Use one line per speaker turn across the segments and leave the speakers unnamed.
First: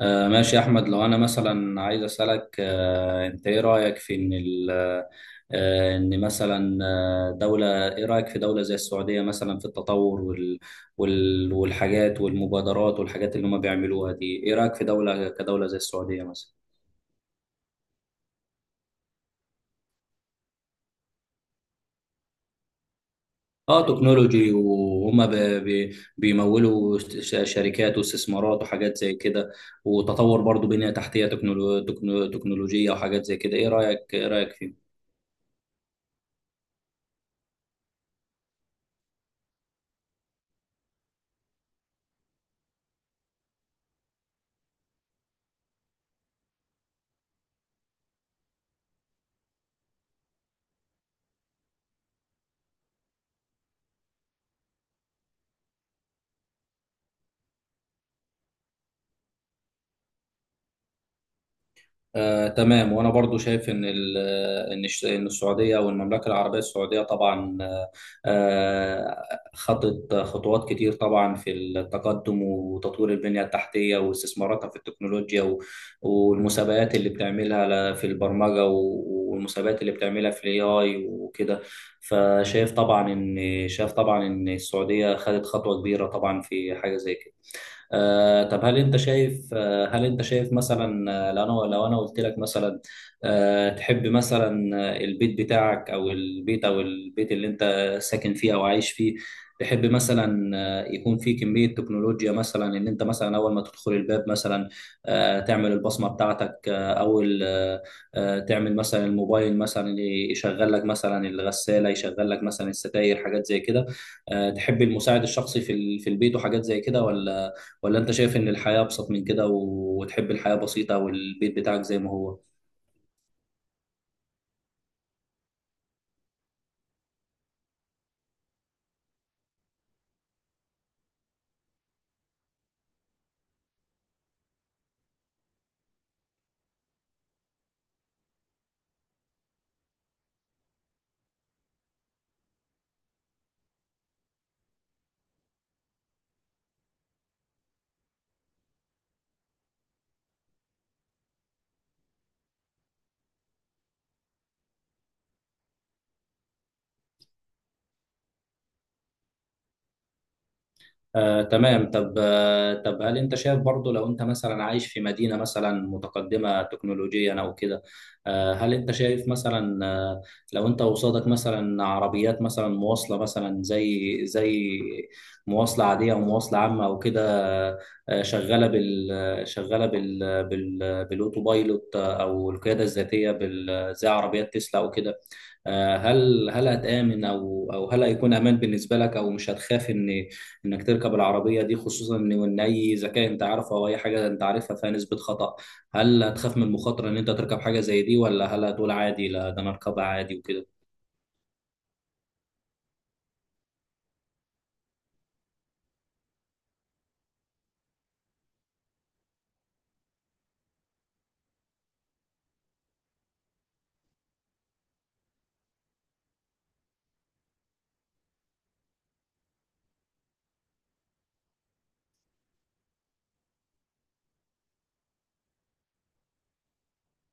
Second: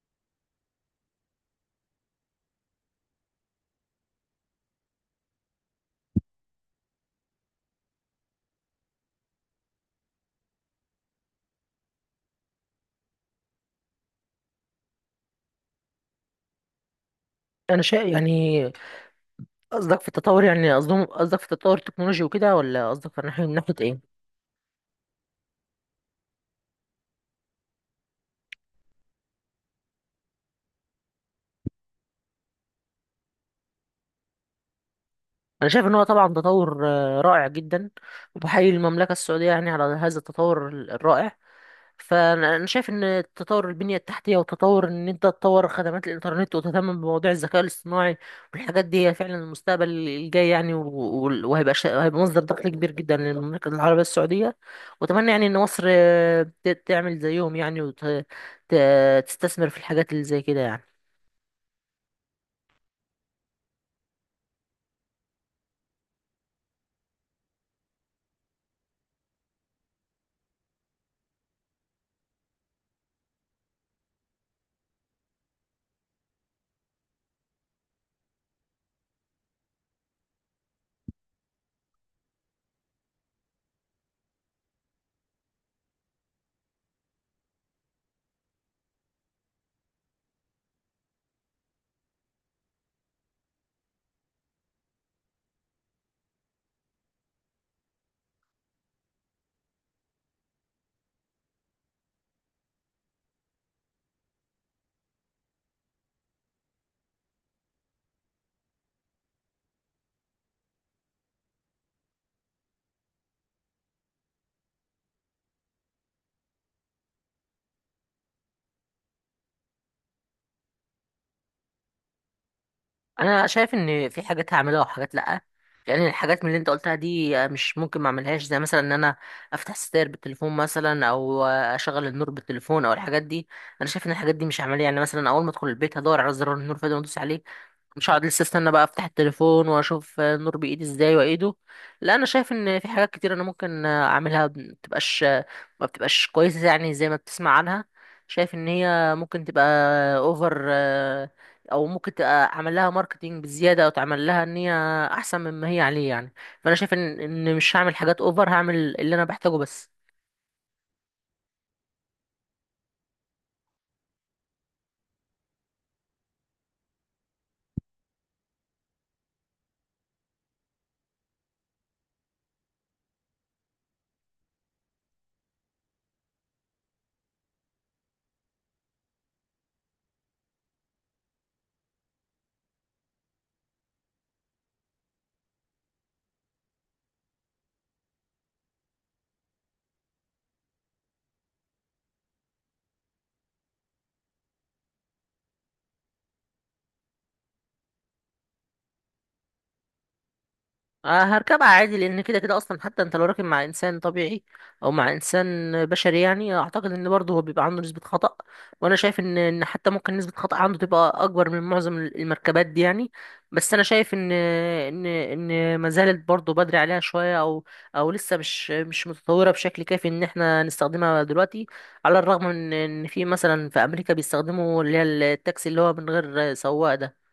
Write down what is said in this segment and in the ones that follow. ماشي يا أحمد، لو أنا مثلا عايز أسألك، أنت إيه رأيك في إن ال آه، إن مثلا آه، دولة، إيه رأيك في دولة زي السعودية مثلا في التطور والحاجات والمبادرات والحاجات اللي هم بيعملوها دي، إيه رأيك في دولة كدولة زي السعودية مثلا؟
انا شايف يعني قصدك في التطور، يعني قصدهم، قصدك في التطور التكنولوجي وكده، ولا قصدك في ناحيه من ناحيه
اه،
ايه؟
تكنولوجي وهم ب- بيمولوا شركات واستثمارات وحاجات زي كده، وتطور برضو بنية تحتية تكنولوجية وحاجات زي كده. ايه رأيك فيه؟
انا شايف ان هو طبعا تطور رائع جدا، وبحيي المملكه السعوديه يعني على هذا التطور الرائع. فانا شايف ان تطور البنيه التحتيه وتطور ان انت تطور خدمات الانترنت وتهتم بمواضيع الذكاء الاصطناعي والحاجات دي هي فعلا المستقبل الجاي يعني، وهيبقى هيبقى مصدر دخل كبير جدا للمملكه العربيه السعوديه. واتمنى يعني ان مصر تعمل زيهم يعني، وتستثمر في الحاجات اللي زي كده يعني.
تمام. وانا برضو شايف ان ال- ان الش- إن السعوديه او المملكه العربيه السعوديه طبعا، آه، خطت خطوات كتير طبعا في التقدم، وتطوير البنيه التحتيه، واستثماراتها في التكنولوجيا، والمسابقات اللي بتعملها في البرمجه، والمسابقات اللي بتعملها في الاي اي وكده. فشايف طبعا ان شايف طبعا ان السعوديه خدت خطوه كبيره طبعا في حاجه زي كده. طب هل انت شايف مثلا، لو انا قلت لك مثلا، تحب مثلا، البيت بتاعك او البيت او البيت اللي انت ساكن فيه او عايش فيه، تحب مثلا يكون فيه كمية تكنولوجيا مثلا، ان انت مثلا اول ما تدخل الباب مثلا تعمل البصمة بتاعتك، آه، او ال- آه، آه، تعمل مثلا الموبايل مثلا يشغل لك مثلا الغسالة، يشغل لك مثلا الستاير، حاجات زي كده. تحب المساعد الشخصي في البيت وحاجات زي كده، ولا انت شايف ان الحياة ابسط من كده، وتحب الحياة بسيطة والبيت بتاعك زي ما هو؟
انا شايف ان في حاجات هعملها وحاجات لا. يعني الحاجات من اللي انت قلتها دي مش ممكن ما اعملهاش، زي مثلا ان انا افتح ستاير بالتليفون مثلا، او اشغل النور بالتليفون او الحاجات دي. انا شايف ان الحاجات دي مش عمليه، يعني مثلا اول ما ادخل البيت هدور على زرار النور فده وادوس عليه. مش هقعد لسه استنى بقى افتح التليفون واشوف النور بايدي ازاي وايده. لا، انا شايف ان في حاجات كتير انا ممكن اعملها ما بتبقاش، ما بتبقاش كويسه يعني زي ما بتسمع عنها. شايف ان هي ممكن تبقى اوفر، او ممكن تبقى اعمل لها ماركتينج بزياده، او تعمل لها ان هي احسن مما هي عليه يعني. فانا شايف ان مش هعمل حاجات اوفر، هعمل اللي انا بحتاجه بس.
تمام. طب هل انت شايف برضو، لو انت مثلا عايش في مدينة مثلا متقدمة تكنولوجيا او كده، هل انت شايف مثلا، لو انت قصادك مثلا عربيات مثلا مواصلة مثلا زي مواصلة عادية او مواصلة عامة او كده، شغالة بالاوتوبايلوت او القيادة الذاتية بال زي عربيات تسلا او كده، هل هتآمن، او هل هيكون امان بالنسبه لك، او مش هتخاف انك تركب العربيه دي، خصوصا ان اي ذكاء انت عارفه او اي حاجه انت عارفها فيها نسبه خطأ. هل هتخاف من المخاطره ان انت تركب حاجه زي دي، ولا هل هتقول عادي لا ده انا اركبها عادي وكده؟
هركبها عادي، لان كده كده اصلا حتى انت لو راكب مع انسان طبيعي او مع انسان بشري يعني، اعتقد ان برضه هو بيبقى عنده نسبة خطأ. وانا شايف ان حتى ممكن نسبة خطأ عنده تبقى اكبر من معظم المركبات دي يعني. بس انا شايف ان ما زالت برضه بدري عليها شوية، او او لسه مش متطورة بشكل كافي ان احنا نستخدمها دلوقتي، على الرغم من ان في مثلا في امريكا بيستخدموا اللي هي التاكسي اللي هو من غير سواق ده.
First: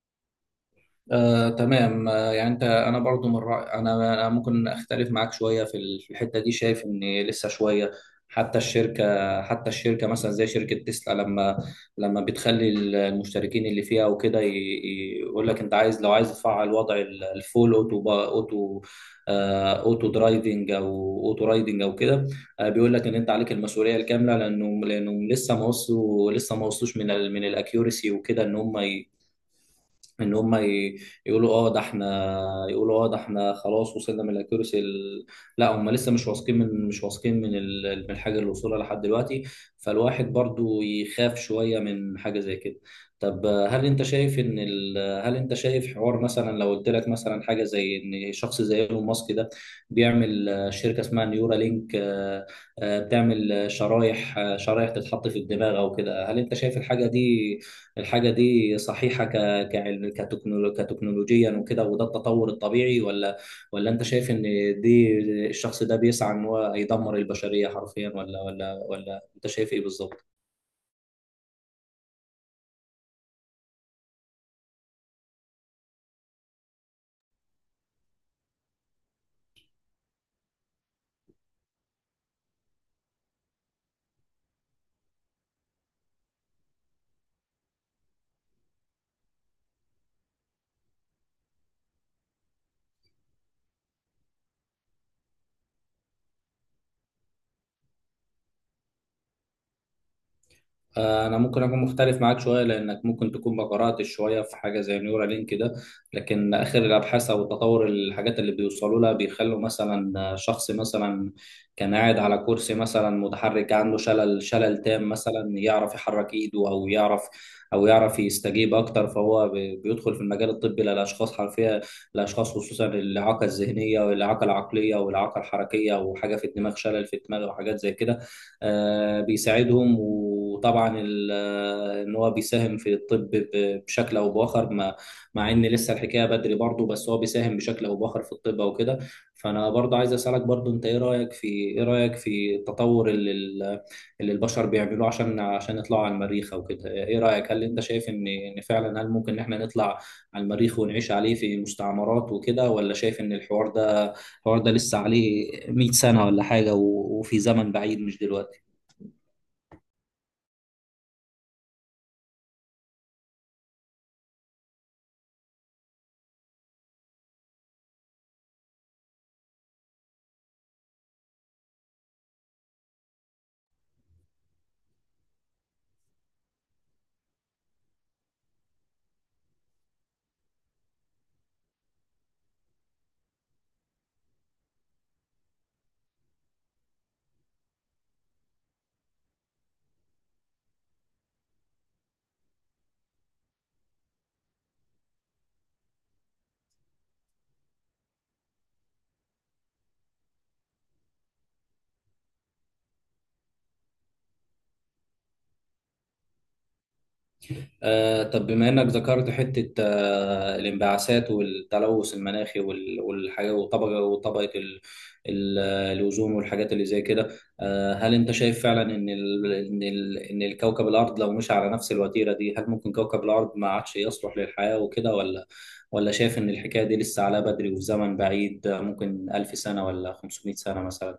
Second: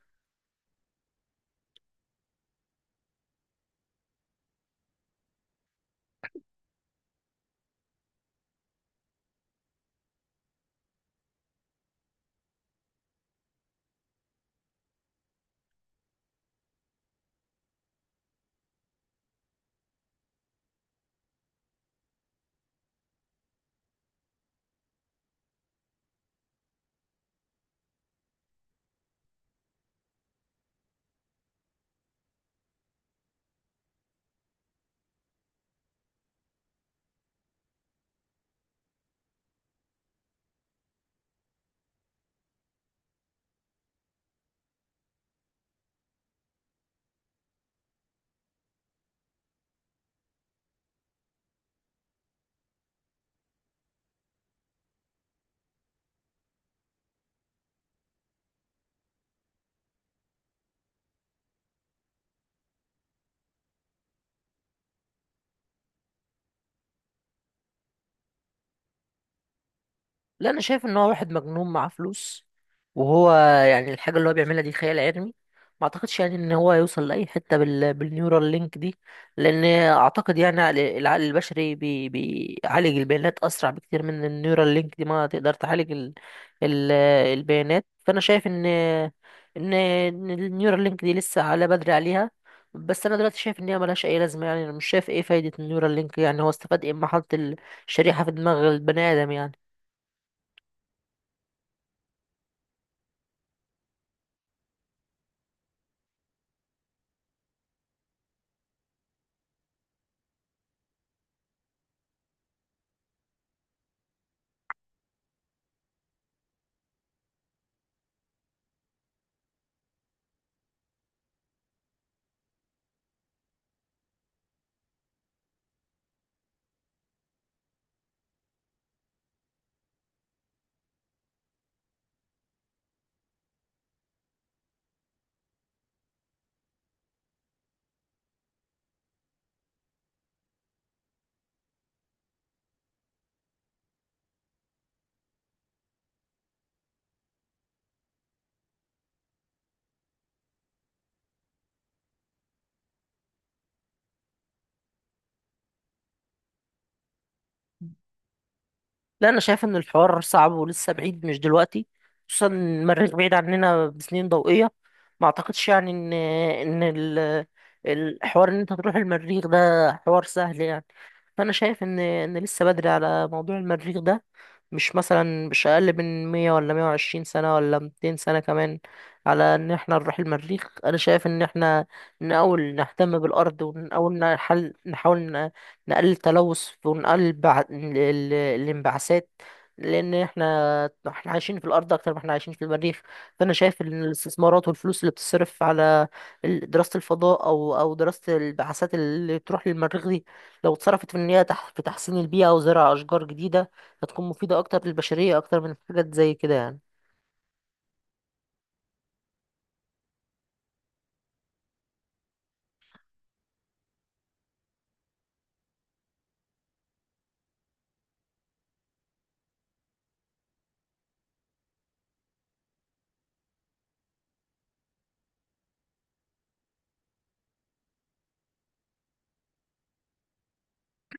تمام. يعني انا برضو من رأي، أنا ممكن اختلف معاك شويه في الحته دي، شايف ان لسه شويه. حتى الشركه مثلا زي شركه تسلا، لما بتخلي المشتركين اللي فيها وكده يقول لك انت عايز لو عايز تفعل وضع الفول اوتو درايفنج او اوتو رايدنج او كده، بيقول لك ان انت عليك المسؤوليه الكامله، لانه لسه ما وصلوا لسه ما وصلوش من الاكيورسي وكده، ان هم ي- يقولوا اه ده احنا يقولوا اه ده احنا خلاص وصلنا من الاكيورسي لا، هم لسه مش واثقين من الحاجه اللي وصلها لحد دلوقتي، فالواحد برضو يخاف شويه من حاجه زي كده. طب آه، هل انت شايف حوار، مثلا لو قلت لك مثلا حاجه زي ان شخص زي ايلون ماسك ده بيعمل شركه اسمها نيورا لينك، بتعمل شرايح تتحط في الدماغ او كده، هل انت شايف الحاجه دي صحيحه كعلم، كتكنولوجيا وكده، وده التطور الطبيعي، ولا ولا انت شايف ان دي الشخص ده بيسعى ان هو يدمر البشرية حرفيا، ولا انت شايف ايه بالظبط؟
لا، انا شايف ان هو واحد مجنون معاه فلوس، وهو يعني الحاجه اللي هو بيعملها دي خيال علمي. ما اعتقدش يعني ان هو يوصل لاي حته بالنيورال لينك دي. لان اعتقد يعني العقل البشري بيعالج البيانات اسرع بكتير من النيورال لينك دي ما تقدر تعالج ال... البيانات. فانا شايف ان النيورال لينك دي لسه على بدري عليها. بس انا دلوقتي شايف ان هي ملهاش اي لازمه يعني، انا مش شايف ايه فايده النيورال لينك، يعني هو استفاد ايه اما حط الشريحه في دماغ البني ادم يعني.
انا ممكن اكون مختلف معاك شويه، لانك ممكن تكون ما قراتش شويه في حاجه زي نيورا لينك ده. لكن اخر الابحاث او تطور الحاجات اللي بيوصلوا لها بيخلوا مثلا شخص مثلا كان قاعد على كرسي مثلا متحرك، عنده شلل تام مثلا يعرف يحرك ايده، او يعرف يستجيب اكتر، فهو بيدخل في المجال الطبي للاشخاص حرفيا، الاشخاص خصوصا الاعاقه الذهنيه والاعاقه العقليه والاعاقه الحركيه، وحاجه في الدماغ، شلل في الدماغ وحاجات زي كده. بيساعدهم، وطبعا ان هو بيساهم في الطب بشكل او باخر، مع ان لسه الحكايه بدري برضه، بس هو بيساهم بشكل او باخر في الطب او كده. فانا برضه عايز اسالك برضه، انت ايه رايك في التطور اللي البشر بيعملوه، عشان يطلعوا على المريخ او كده. ايه رايك؟ هل انت شايف ان فعلا هل ممكن ان احنا نطلع على المريخ ونعيش عليه في مستعمرات وكده، ولا شايف ان الحوار ده لسه عليه 100 سنه ولا حاجه، وفي زمن بعيد مش دلوقتي؟
لا، انا شايف ان الحوار صعب ولسه بعيد مش دلوقتي، خصوصا إن المريخ بعيد عننا بسنين ضوئية. ما اعتقدش يعني ان الحوار ان انت تروح المريخ ده حوار سهل يعني. فانا شايف ان لسه بدري على موضوع المريخ ده، مش مثلا مش اقل من 100 ولا 120 سنة ولا 200 سنة كمان على ان احنا نروح المريخ. انا شايف ان احنا نحاول نهتم بالارض، ونحاول نحل، نحاول نقلل التلوث، ونقلل الانبعاثات، لان احنا عايشين في الارض اكتر ما احنا عايشين في المريخ. فانا شايف ان الاستثمارات والفلوس اللي بتصرف على دراسة الفضاء او او دراسة البعثات اللي تروح للمريخ دي، لو اتصرفت في ان هي في تحسين البيئة وزرع اشجار جديدة، هتكون مفيدة أكتر للبشرية أكتر من حاجات زي كده يعني.
طب بما إنك ذكرت حتة الانبعاثات والتلوث المناخي، والحاجة، وطبقة ال- الأوزون والحاجات اللي زي كده. هل أنت شايف فعلا إن الكوكب الأرض لو مشي على نفس الوتيرة دي، هل ممكن كوكب الأرض ما عادش يصلح للحياة وكده، ولا شايف إن الحكاية دي لسه عليها بدري وفي زمن بعيد، ممكن ألف سنة ولا 500 سنة مثلا؟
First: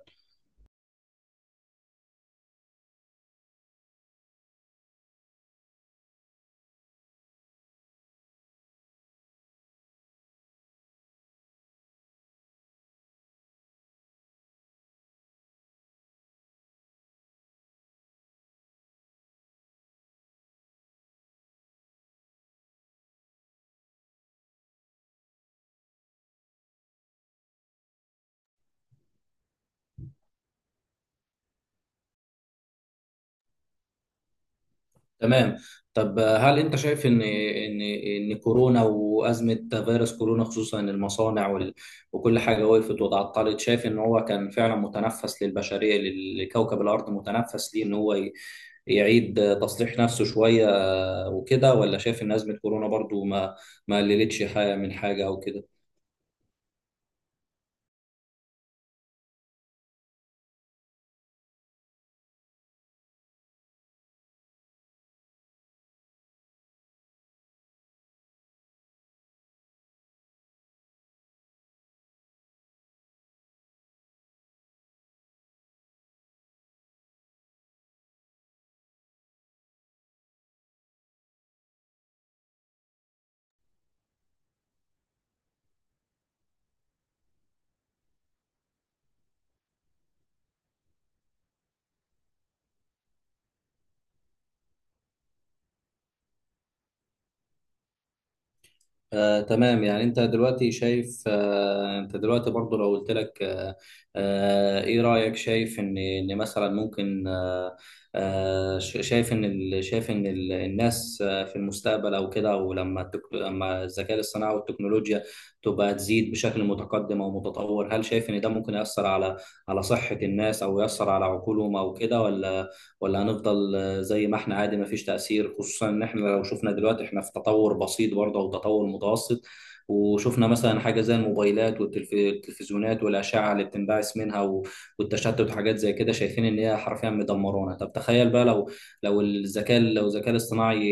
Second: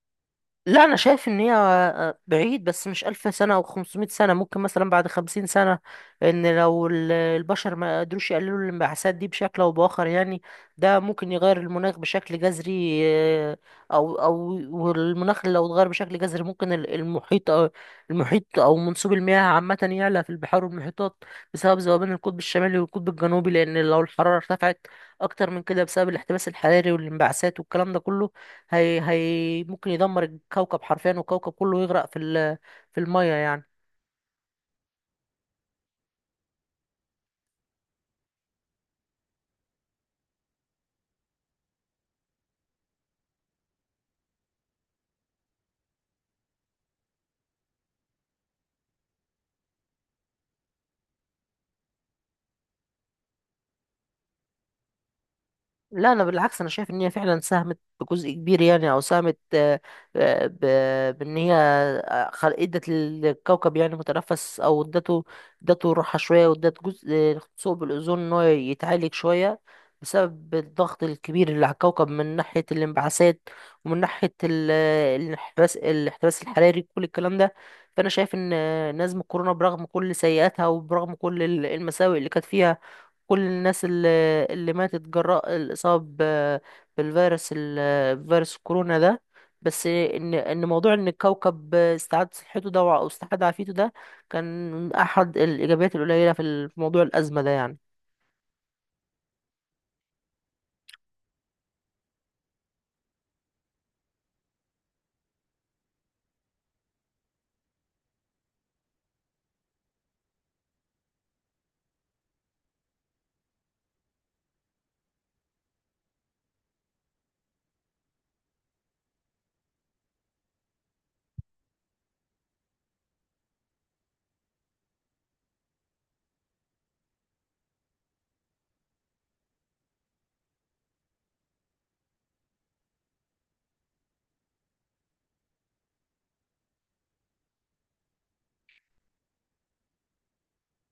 لا، انا شايف ان هي بعيد، بس مش الف سنه او 500 سنه، ممكن مثلا بعد 50 سنه، ان لو البشر ما قدروش يقللوا الانبعاثات دي بشكل او باخر يعني. ده ممكن يغير المناخ بشكل جذري، آه، او او والمناخ لو اتغير بشكل جذري ممكن المحيط، او المحيط، او منسوب المياه عامه يعلى في البحار والمحيطات، بسبب ذوبان القطب الشمالي والقطب الجنوبي. لان لو الحراره ارتفعت اكتر من كده بسبب الاحتباس الحراري والانبعاثات والكلام ده كله، هي ممكن يدمر الكوكب حرفيا، والكوكب كله يغرق في المية يعني.
تمام. طب هل انت شايف ان كورونا وازمه فيروس كورونا، خصوصا المصانع وكل حاجه وقفت وتعطلت، شايف ان هو كان فعلا متنفس للبشريه، لكوكب الارض، متنفس ليه ان هو يعيد تصليح نفسه شويه وكده، ولا شايف ان ازمه كورونا برضو ما قللتش حاجه من حاجه او كده؟
لا، انا بالعكس، انا شايف ان هي فعلا ساهمت بجزء كبير يعني، او ساهمت، بان هي ادت للكوكب يعني متنفس، او ادته، ادته راحه شويه، وادت جزء ثقب الاوزون ان هو يتعالج شويه، بسبب الضغط الكبير اللي على الكوكب من ناحيه الانبعاثات، ومن ناحيه الانحباس، الاحتباس الحراري كل الكلام ده. فانا شايف ان نزمه كورونا برغم كل سيئاتها وبرغم كل المساوئ اللي كانت فيها، كل الناس اللي ماتت جراء الإصابة ب- بالفيروس، فيروس الكورونا ده، بس إن موضوع إن الكوكب استعاد صحته ده، أو استعاد عافيته ده، كان أحد الإيجابيات القليلة في في موضوع الأزمة ده يعني.
تمام. انت دلوقتي برضو لو قلت لك، ايه رأيك، شايف ان مثلا ممكن، شايف ان الناس في المستقبل او كده، او لما الذكاء الصناعي والتكنولوجيا تبقى تزيد بشكل متقدم او متطور، هل شايف ان ده ممكن يأثر على صحة الناس، او يأثر على عقولهم او كده، ولا هنفضل زي ما احنا عادي ما فيش تأثير، خصوصا ان احنا لو شفنا دلوقتي احنا في تطور بسيط برضه او تطور متوسط، وشفنا مثلا حاجة زي الموبايلات والتلفزيونات والأشعة اللي بتنبعث منها والتشتت وحاجات زي كده، شايفين إن هي حرفيا مدمرانا. طب تخيل بقى، لو الذكاء الاصطناعي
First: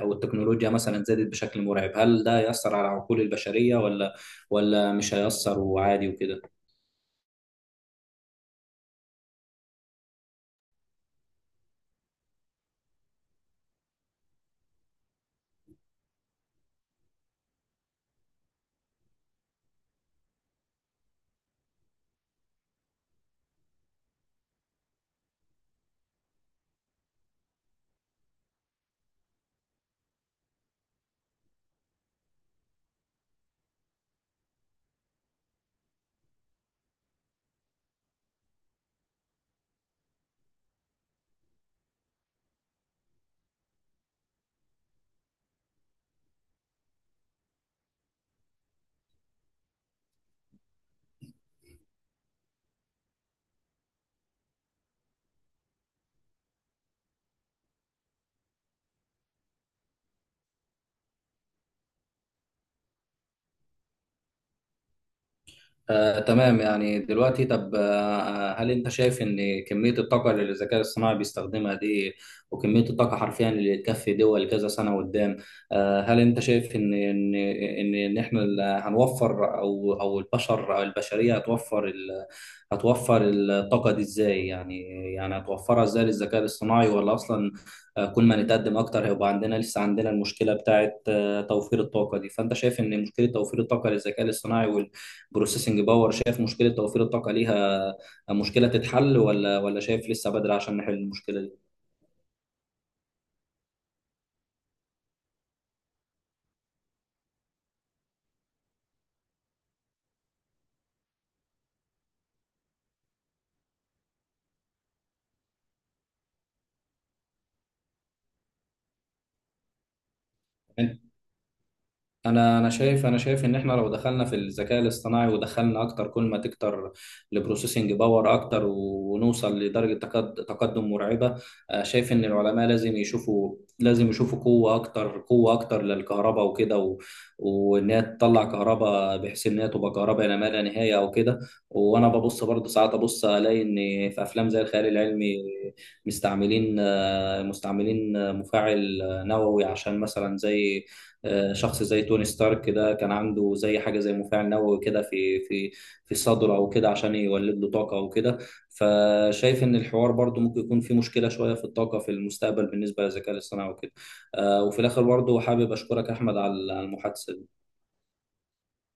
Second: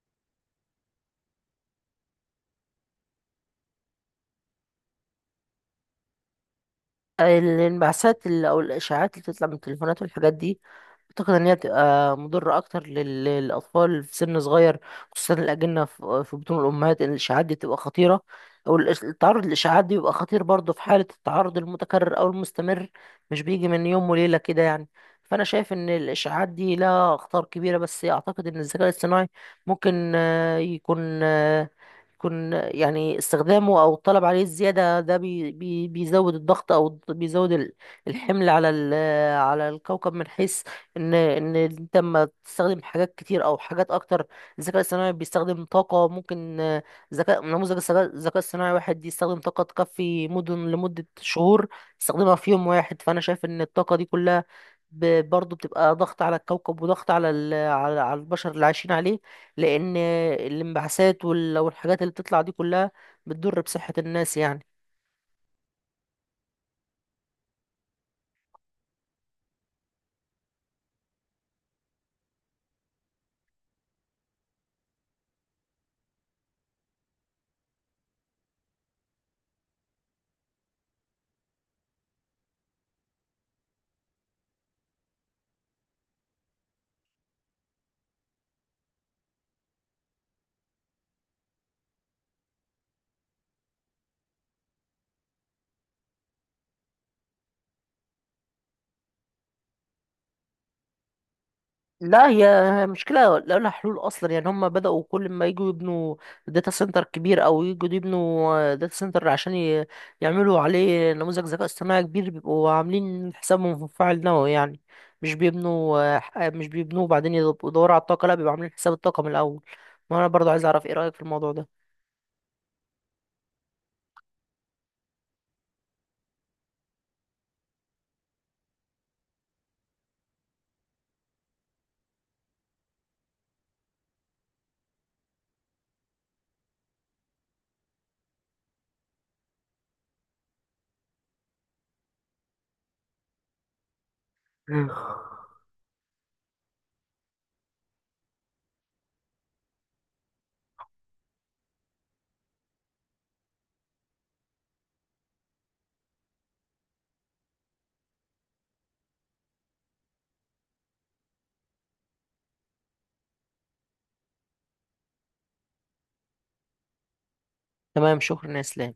أو التكنولوجيا مثلا زادت بشكل مرعب، هل ده يأثر على عقول البشرية، ولا مش هيأثر وعادي وكده؟
الانبعاثات اللي، أو الإشاعات اللي بتطلع من التليفونات والحاجات دي، أعتقد إن هي بتبقى مضرة أكتر للأطفال في سن صغير، خصوصا الأجنة في في بطون الأمهات، إن الإشعاعات دي بتبقى خطيرة. أو التعرض للإشعاعات دي بيبقى خطير برضه في حالة التعرض المتكرر أو المستمر، مش بيجي من يوم وليلة كده يعني. فأنا شايف إن الإشعاعات دي لها أخطار كبيرة. بس أعتقد إن الذكاء الاصطناعي ممكن يكون يكون يعني استخدامه او الطلب عليه الزياده ده بي بي بيزود الضغط، او بيزود الحمل على على الكوكب، من حيث ان انت لما تستخدم حاجات كتير او حاجات اكتر. الذكاء الصناعي بيستخدم طاقه ممكن، ذكاء نموذج الذكاء الصناعي واحد يستخدم طاقه تكفي مدن لمده شهور، يستخدمها في يوم واحد. فانا شايف ان الطاقه دي كلها برضه بتبقى ضغط على الكوكب، وضغط على على البشر اللي عايشين عليه، لان الانبعاثات والحاجات اللي بتطلع دي كلها بتضر بصحة الناس يعني.
تمام. يعني دلوقتي طب آه، آه، هل انت شايف ان كمية الطاقة اللي الذكاء الصناعي بيستخدمها دي، وكمية الطاقة حرفيا اللي تكفي دول كذا سنة قدام، هل انت شايف ان هنوفر، او البشر او البشرية هتوفر هتوفر الطاقة دي ازاي يعني؟ يعني هتوفرها ازاي للذكاء الصناعي، ولا اصلا، كل ما نتقدم اكتر هيبقى لسه عندنا المشكلة بتاعت توفير الطاقة دي. فانت شايف ان مشكلة توفير الطاقة للذكاء الصناعي، بروسيسنج باور، شايف مشكله توفير الطاقه ليها، مشكله تتحل، ولا شايف لسه بدري عشان نحل المشكله دي؟
لا، هي مشكلة لا لها حلول أصلا يعني. هم بدأوا كل ما يجوا يبنوا داتا سنتر كبير، أو يجوا يبنوا داتا سنتر عشان يعملوا عليه نموذج ذكاء اصطناعي كبير، بيبقوا عاملين حسابهم في فاعل نووي يعني. مش بيبنوا مش بيبنوه وبعدين يدوروا على الطاقة، لا بيبقوا عاملين حساب الطاقة من الأول. ما أنا برضو عايز أعرف إيه
يعني
رأيك في الموضوع ده.
انا شايف ان احنا لو دخلنا في الذكاء الاصطناعي ودخلنا اكتر، كل ما تكتر البروسيسنج باور اكتر ونوصل لدرجه تقدم مرعبه، شايف ان العلماء لازم يشوفوا قوه اكتر، للكهرباء وكده، وان هي تطلع كهرباء بحيث ان هي تبقى كهرباء لا ما لا نهايه او كده. وانا ببص برضه ساعات ابص الاقي ان في افلام زي الخيال
مم.
العلمي مستعملين مستعملين مفاعل نووي، عشان مثلا زي شخص زي توني ستارك كده كان عنده زي حاجة زي مفاعل نووي كده في صدره أو كده عشان يولد له طاقة أو كده. فشايف إن الحوار برضو ممكن يكون فيه مشكلة شوية في الطاقة في المستقبل بالنسبة للذكاء الاصطناعي وكده. وفي الآخر برضو حابب أشكرك أحمد على المحادثة.
تمام، شكرا يا إسلام.